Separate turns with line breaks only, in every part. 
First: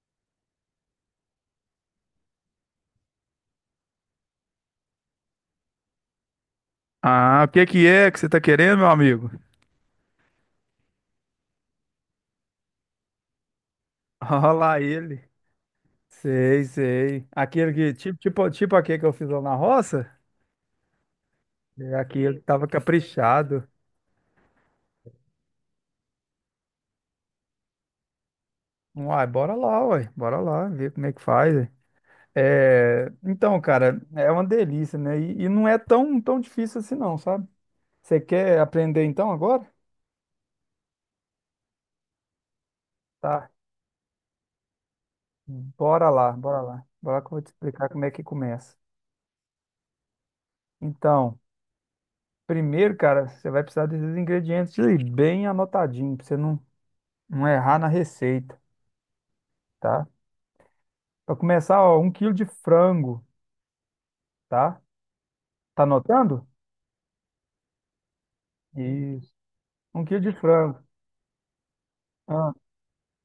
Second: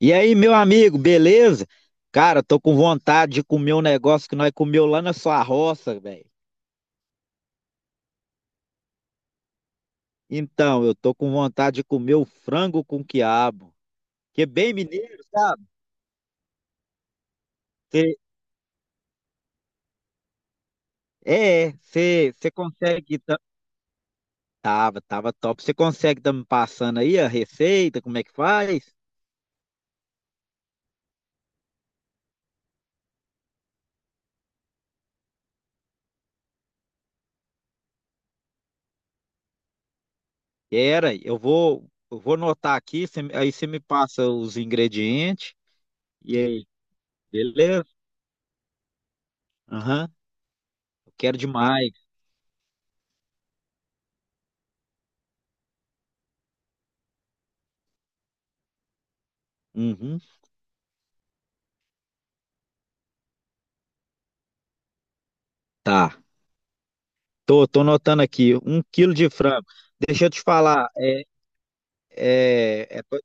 E aí, meu amigo, beleza? Cara, tô com vontade de comer um negócio que nós comeu lá na sua roça, velho.
Ah, o que que é que você tá querendo, meu amigo?
Então, eu tô com vontade de comer o frango com quiabo, que é
Olha
bem
lá ele.
mineiro, sabe?
Sei, sei. Aquele que,
Cê-
tipo aquele que eu fiz lá na roça, é
você
aquele que tava
consegue.
caprichado.
Tava, tava top. Você consegue tá me passando aí a receita, como é que faz?
Uai, bora lá, ver como é que faz. Ué. É, então, cara, é uma delícia, né? E não é tão, tão difícil assim, não, sabe? Você quer aprender então agora?
Era, eu vou anotar aqui,
Tá,
aí você me passa os ingredientes.
bora lá,
E
bora
aí,
lá. Bora que eu vou te
beleza?
explicar como é que começa.
Aham, eu quero
Então,
demais.
primeiro, cara, você vai precisar desses ingredientes aí, bem anotadinho, pra você não não errar na receita, tá?
Uhum,
Para começar, ó, 1 quilo de frango, tá? Tá
tá.
anotando?
Tô notando aqui, um quilo de
Isso.
frango.
Um quilo
Deixa eu
de
te
frango.
falar,
Ah,
é, é, pa-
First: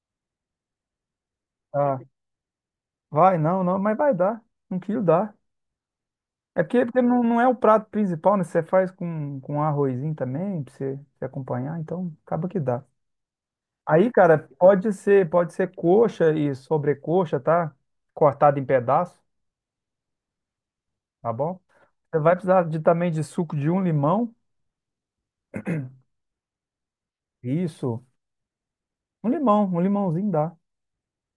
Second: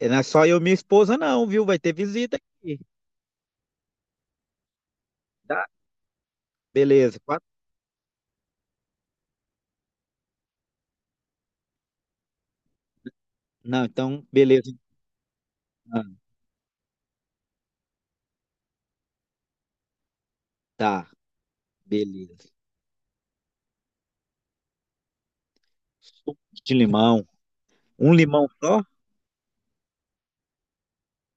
não é só eu e minha esposa não, viu? Vai ter
tá.
visita aqui,
Vai, não, não, mas vai dar. 1 quilo dá.
tá?
É porque, porque
Beleza,
não, não
quatro-
é o prato principal, né? Você faz com arrozinho também, pra você, você acompanhar, então acaba que dá.
Não,
Aí,
então,
cara,
beleza.
pode ser
Ah,
coxa e sobrecoxa, tá? Cortado em pedaço,
tá,
tá bom? Você vai
beleza.
precisar de, também de suco de um limão.
Suco de limão,
Isso.
um limão só?
Um limão, um limãozinho dá,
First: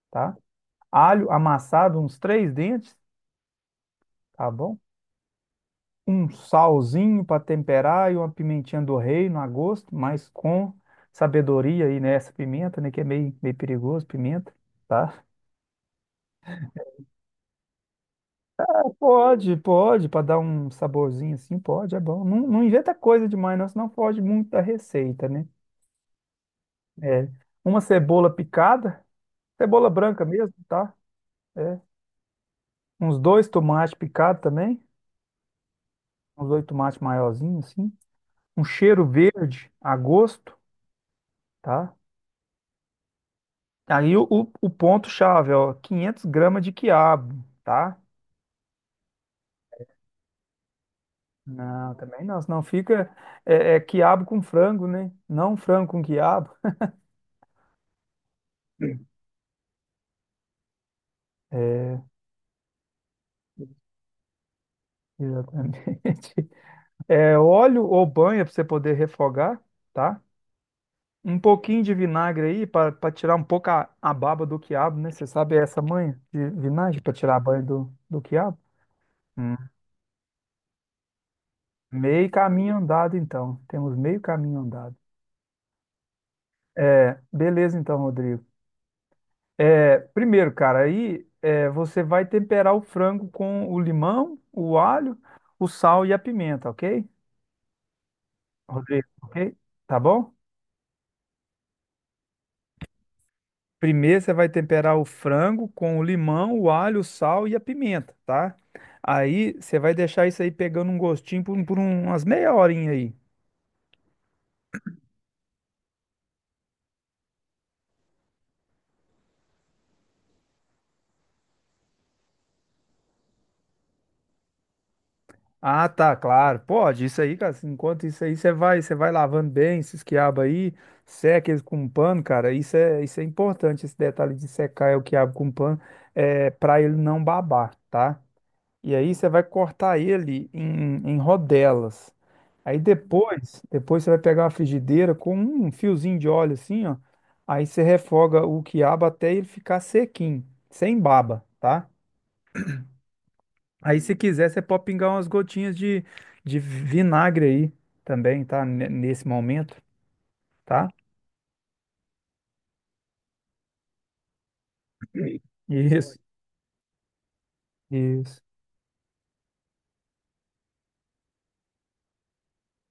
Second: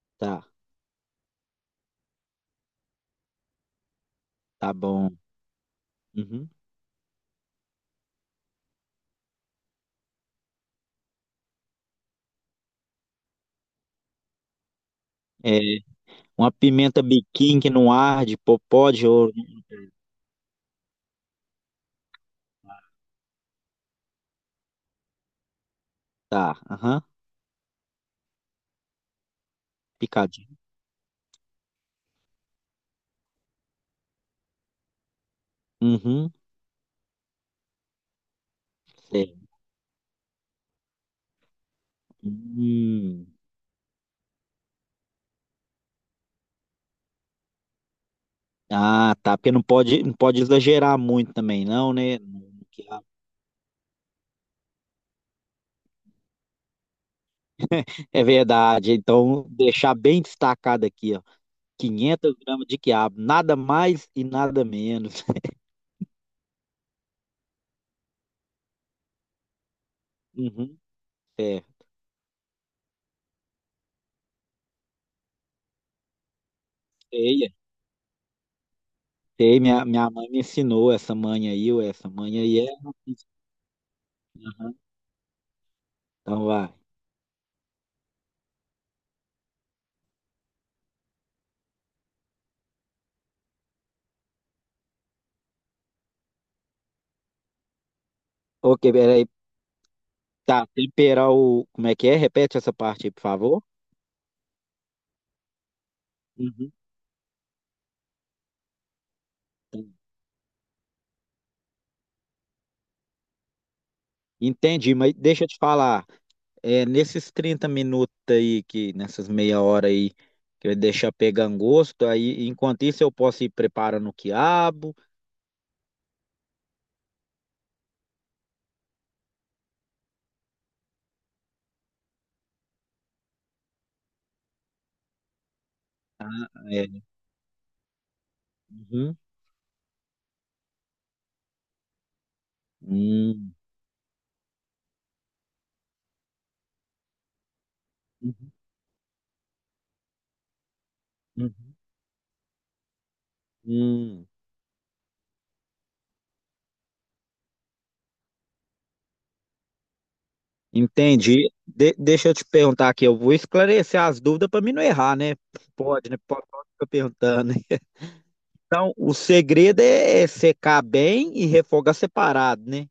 tá?
Tá,
Alho amassado, uns três dentes, tá
tá
bom?
bom.
Um
Uhum.
salzinho para temperar e uma pimentinha do reino a gosto, mas com sabedoria aí nessa pimenta, né? Que é meio, meio perigoso, pimenta, tá?
É, uma pimenta biquinho que não arde,
É,
popó de ouro.
pode, pode, para dar um saborzinho assim, pode, é bom. Não, não inventa coisa demais, não, senão foge muito da receita, né?
Tá, aham,
É, uma cebola picada, cebola branca mesmo,
picadinho.
tá? É, uns dois tomates picados também,
Uhum,
uns dois tomates maiorzinhos assim. Um cheiro
certo.
verde a gosto, tá?
Hum.
Aí o ponto-chave, ó, 500 gramas de quiabo, tá?
Ah, tá, porque não pode exagerar muito também, não,
Não,
né?
também não, senão fica é, é quiabo com frango, né? Não frango com quiabo.
É verdade. Então, deixar bem destacado aqui, ó.
É,
500 gramas de quiabo, nada mais e nada menos.
exatamente. É, óleo ou banha para você poder refogar, tá?
Uhum.
Um
É,
pouquinho de vinagre aí para tirar um pouco a baba do quiabo, né? Você sabe essa manha de vinagre para tirar a
sei,
banha do, do quiabo? Hum.
sei. Minha mãe me ensinou essa manha aí, ou essa
Meio
manha aí é.
caminho andado, então. Temos meio caminho andado.
Então, vai.
É, beleza, então, Rodrigo. É, primeiro, cara, aí é, você vai temperar o frango com o limão, o alho, o sal e a pimenta, ok?
Ok,
Rodrigo,
peraí.
ok? Tá bom?
Tá, temperar o. Como é que é? Repete essa parte aí, por favor.
Primeiro você vai temperar o frango com o limão, o
Uhum.
alho, o sal e a pimenta, tá? Aí você vai deixar isso aí pegando um gostinho por umas meia horinha aí.
Entendi, mas deixa eu te falar, nesses 30 minutos aí, que nessas meia hora aí, que eu deixar pegando gosto, aí enquanto isso eu posso ir preparando o quiabo.
Ah, tá, claro. Pode, isso aí, cara. Enquanto isso aí, você vai lavando bem esses quiabos aí, seca eles com um pano, cara. Isso é importante, esse detalhe de secar o quiabo com pano, é para ele
É.
não babar, tá? E aí
Uhum.
você vai cortar ele em, em rodelas. Aí
Hum.
depois você vai pegar uma frigideira com um fiozinho de óleo assim, ó. Aí você refoga
Uhum.
o quiabo até ele ficar sequinho, sem baba,
Uhum.
tá? Aí, se
Hum.
quiser, você pode pingar umas gotinhas de vinagre aí também, tá? Nesse momento, tá?
Entendi. Deixa eu te perguntar aqui, eu vou esclarecer as dúvidas para mim não errar, né?
Sim.
Pode, né?
Isso,
Pode, pode ficar perguntando, né?
isso.
Então, o segredo é secar bem e refogar separado, né?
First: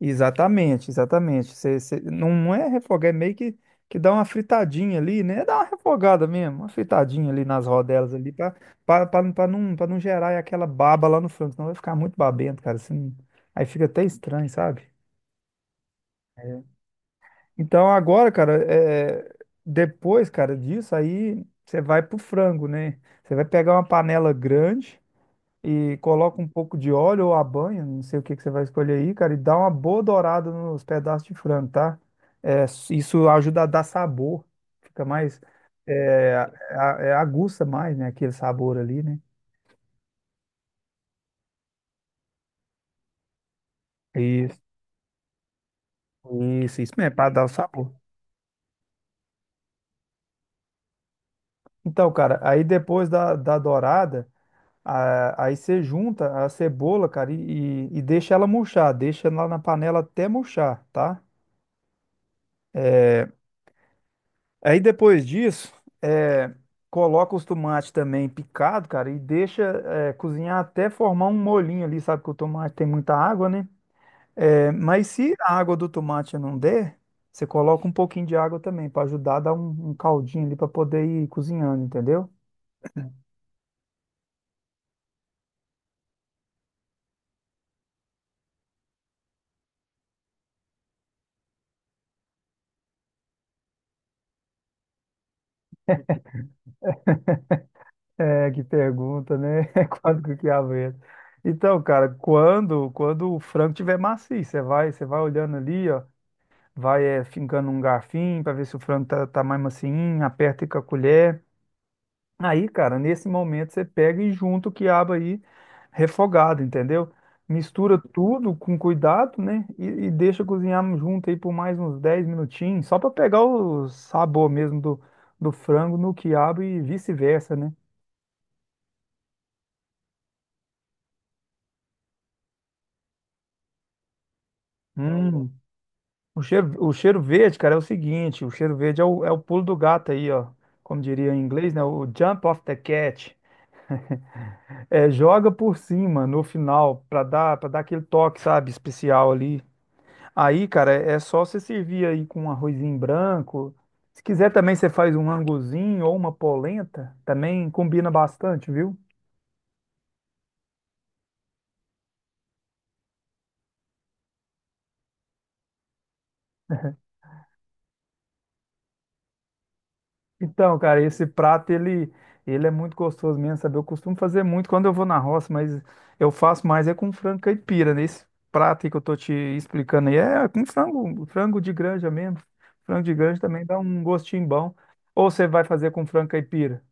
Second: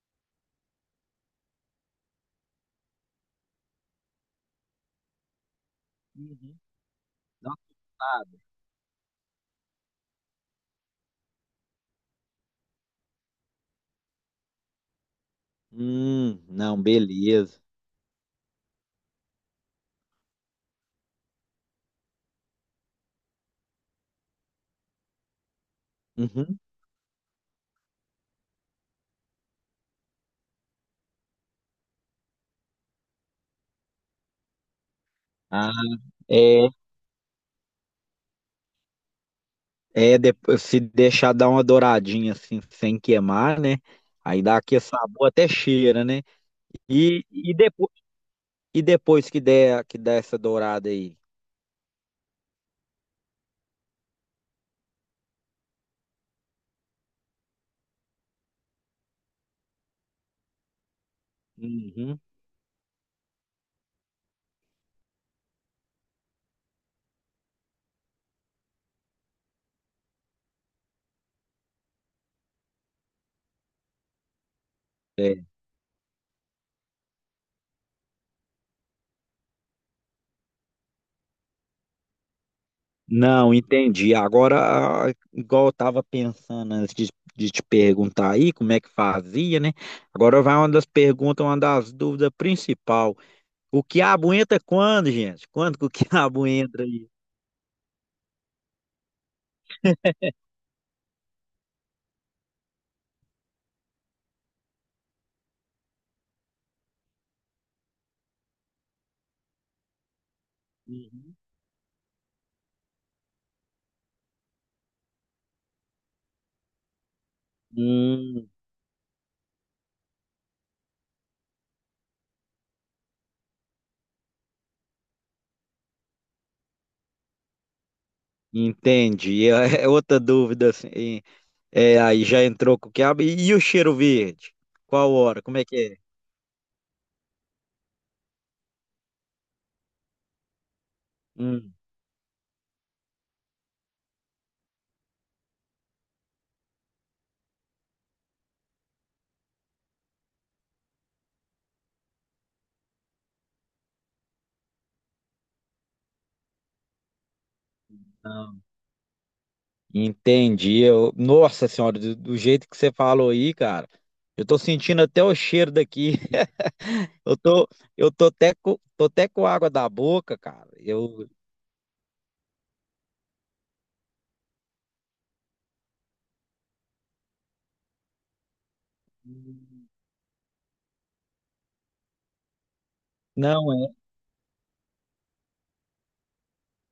Exatamente, exatamente. Você, você- não é refogar, é meio que dá uma fritadinha ali, né? Dá uma refogada
Uhum.
mesmo, uma fritadinha ali
Não,
nas rodelas ali,
separado.
pra não gerar aquela baba lá no frango, senão vai ficar muito babento, cara. Assim, aí fica até estranho, sabe?
Não, beleza.
Então agora, cara, é, depois, cara, disso aí você vai pro frango, né? Você vai pegar uma panela grande e coloca um
Uhum.
pouco de óleo ou a banha, não sei o que que você vai escolher aí, cara, e dá uma boa dourada nos pedaços de frango, tá? É, isso ajuda a dar sabor, fica mais,
Ah,
é,
é,
aguça mais, né, aquele sabor ali, né?
é depois, se deixar dar uma douradinha assim, sem queimar, né? Aí dá
Isso,
aquele sabor até cheira, né?
isso mesmo,
E,
para dar o
e depois
sabor.
E depois que der essa dourada aí?
Então, cara, aí depois da, da dourada aí você junta a cebola, cara, e deixa ela murchar, deixa lá na panela até murchar, tá?
Uhum.
É, Aí depois disso, é, coloca os tomates também picado, cara, e deixa cozinhar até formar um molhinho ali, sabe que o tomate tem muita água, né? É, mas se
É.
a água do tomate não der, você coloca um pouquinho de água também, para ajudar a dar um, um caldinho ali para poder ir cozinhando, entendeu?
Não, entendi. Agora, ah, igual eu tava pensando de te perguntar aí como é que fazia, né? Agora vai uma das perguntas, uma das dúvidas principal. O quiabo entra quando, gente? Quando que o quiabo entra aí?
É, que pergunta, né? É quando que o quiabo entra. Então, cara, quando o frango tiver macio, você vai olhando ali, ó, vai fincando um garfinho para ver se o frango tá, tá mais macinho, aperta com a
Uhum.
colher. Aí, cara, nesse momento você pega e junta o quiabo aí refogado, entendeu? Mistura
Hum,
tudo com cuidado, né? E deixa cozinhar junto aí por mais uns 10 minutinhos, só para pegar o sabor mesmo do, do frango no quiabo e vice-versa, né?
entendi. É é outra dúvida assim. É, aí já entrou com o quiabo. E o cheiro verde? Qual hora?
Hum,
Como é que é?
O cheiro verde, cara, é o seguinte, o cheiro verde é o, é o pulo do gato aí, ó. Como diria em
Hum.
inglês, né? O jump off the cat. É, joga por cima no final pra dar, para dar aquele toque, sabe, especial ali. Aí, cara, é só você servir aí com um arrozinho branco. Se quiser também você faz um anguzinho ou uma polenta, também combina bastante, viu?
Entendi. Eu... Nossa senhora, do jeito que você falou aí, cara, eu tô sentindo até o cheiro daqui. Eu tô, eu tô até com água da boca, cara.
Então, cara, esse
Eu
prato ele é muito gostoso mesmo, sabe? Eu costumo fazer muito quando eu vou na roça, mas eu faço mais é com frango caipira, né? Esse prato aí que eu tô te explicando aí é com frango, frango de granja mesmo. Frango de granja também
não
dá
é,
um gostinho bom. Ou você vai fazer com frango caipira?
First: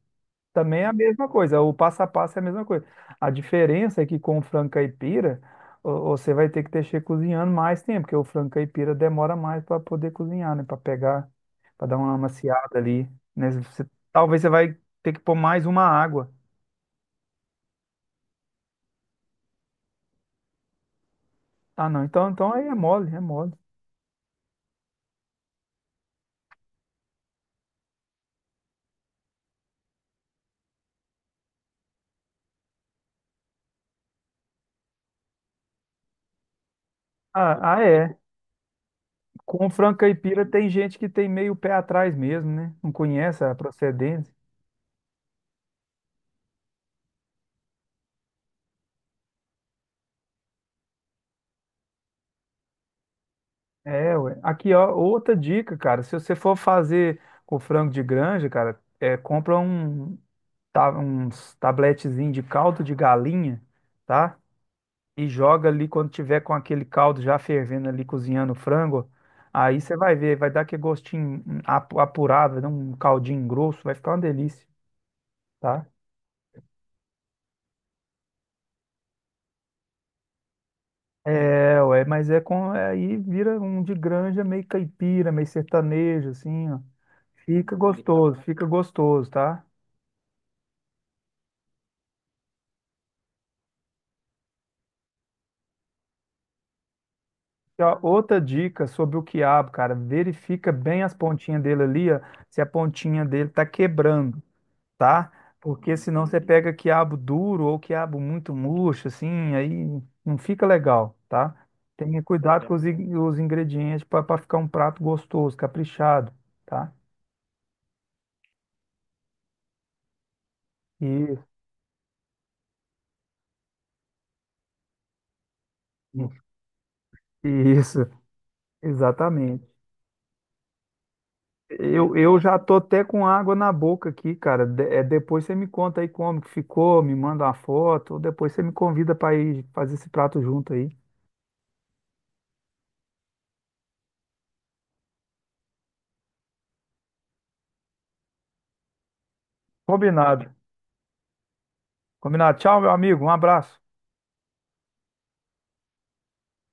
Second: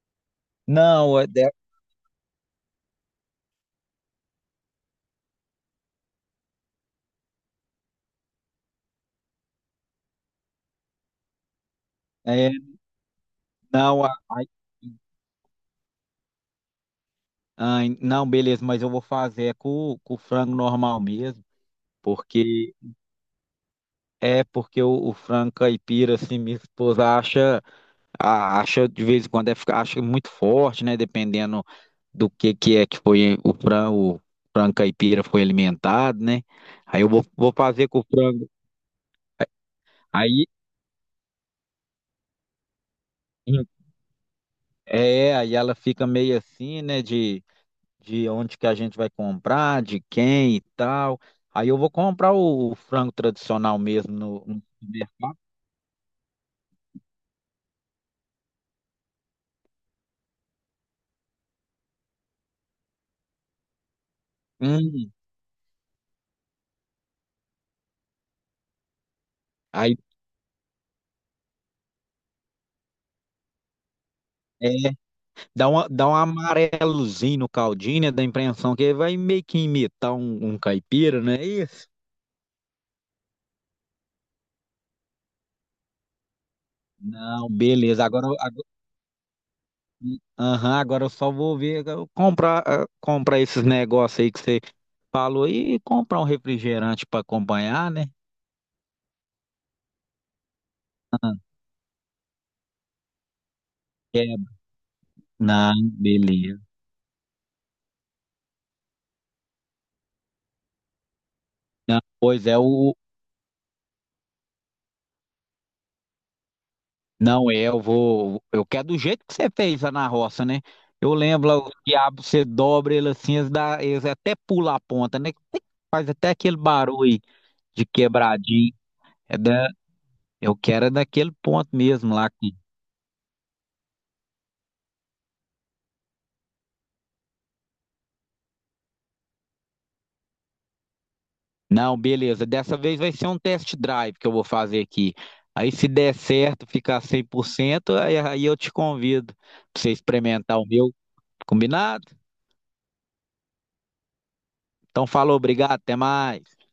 Também é a
não é,
mesma
de-
coisa, o passo a passo é a mesma coisa. A diferença é que com o frango caipira, você vai ter que deixar cozinhando mais tempo, porque o frango caipira demora mais para poder cozinhar, né? Para pegar, para dar uma
é
amaciada ali, né? Você-
não,
talvez
a-
você vai ter que pôr mais uma água.
Ai, não, beleza, mas eu vou fazer é com o frango normal mesmo,
Ah, não, então, então aí é
porque
mole, é mole.
porque o frango caipira assim, minha esposa acha de vez em quando é, acha muito forte, né? Dependendo do que é que foi o frango caipira foi alimentado, né? Aí eu vou, vou
Ah, ah,
fazer com o
é.
frango.
Com o frango caipira
Aí
tem gente que tem meio pé atrás mesmo, né? Não conhece a
em-
procedência.
É, aí ela fica meio assim, né? De onde que a gente vai comprar, de quem e tal. Aí eu vou comprar o frango tradicional mesmo
É, ué.
no, no
Aqui, ó, outra
supermercado.
dica, cara. Se você for fazer com frango de granja, cara, é, compra um, uns tabletezinho de caldo de galinha, tá?
Hum,
E joga ali quando tiver com aquele caldo já fervendo ali, cozinhando o frango. Aí você
aí
vai ver, vai dar aquele gostinho apurado, vai dar um caldinho grosso, vai ficar uma delícia,
é, dá
tá?
uma, dá um amarelozinho no caldinho, né? Da impressão que vai meio que imitar um, um caipira, não é
É,
isso?
ué, mas é com. Aí vira um de granja meio caipira, meio sertanejo, assim, ó.
Não, beleza.
Fica
Agora,
gostoso, tá?
aham, agora eu só vou ver, eu comprar, ah, comprar esses negócios aí que você falou e comprar um refrigerante para
E,
acompanhar,
ó,
né?
outra dica sobre o quiabo, cara, verifica bem as pontinhas dele ali, ó, se a pontinha dele tá quebrando,
É,
tá?
não,
Porque senão você
beleza.
pega quiabo duro ou quiabo muito murcho, assim, aí não fica legal, tá?
Não,
Tenha
pois é,
cuidado com os, os ingredientes para ficar um prato gostoso, caprichado, tá?
não é, eu vou, eu quero do jeito que você fez lá na roça, né? Eu
Isso,
lembro lá, o quiabo, você dobra ele assim, eles, dá, eles até pulam a ponta, né? Faz até aquele barulho de
isso,
quebradinho. É
exatamente.
da, eu quero é daquele ponto mesmo lá.
Eu já tô até com água na boca aqui, cara. Depois você me conta aí como que ficou, me manda uma foto, ou depois você me convida para ir fazer esse prato junto aí.
Não, beleza. Dessa vez vai ser um test drive que eu vou fazer aqui. Aí, se der certo, ficar 100%, aí eu te convido para você
Combinado.
experimentar o meu. Combinado?
Combinado. Tchau, meu amigo. Um abraço.
Então, falou, obrigado, até mais.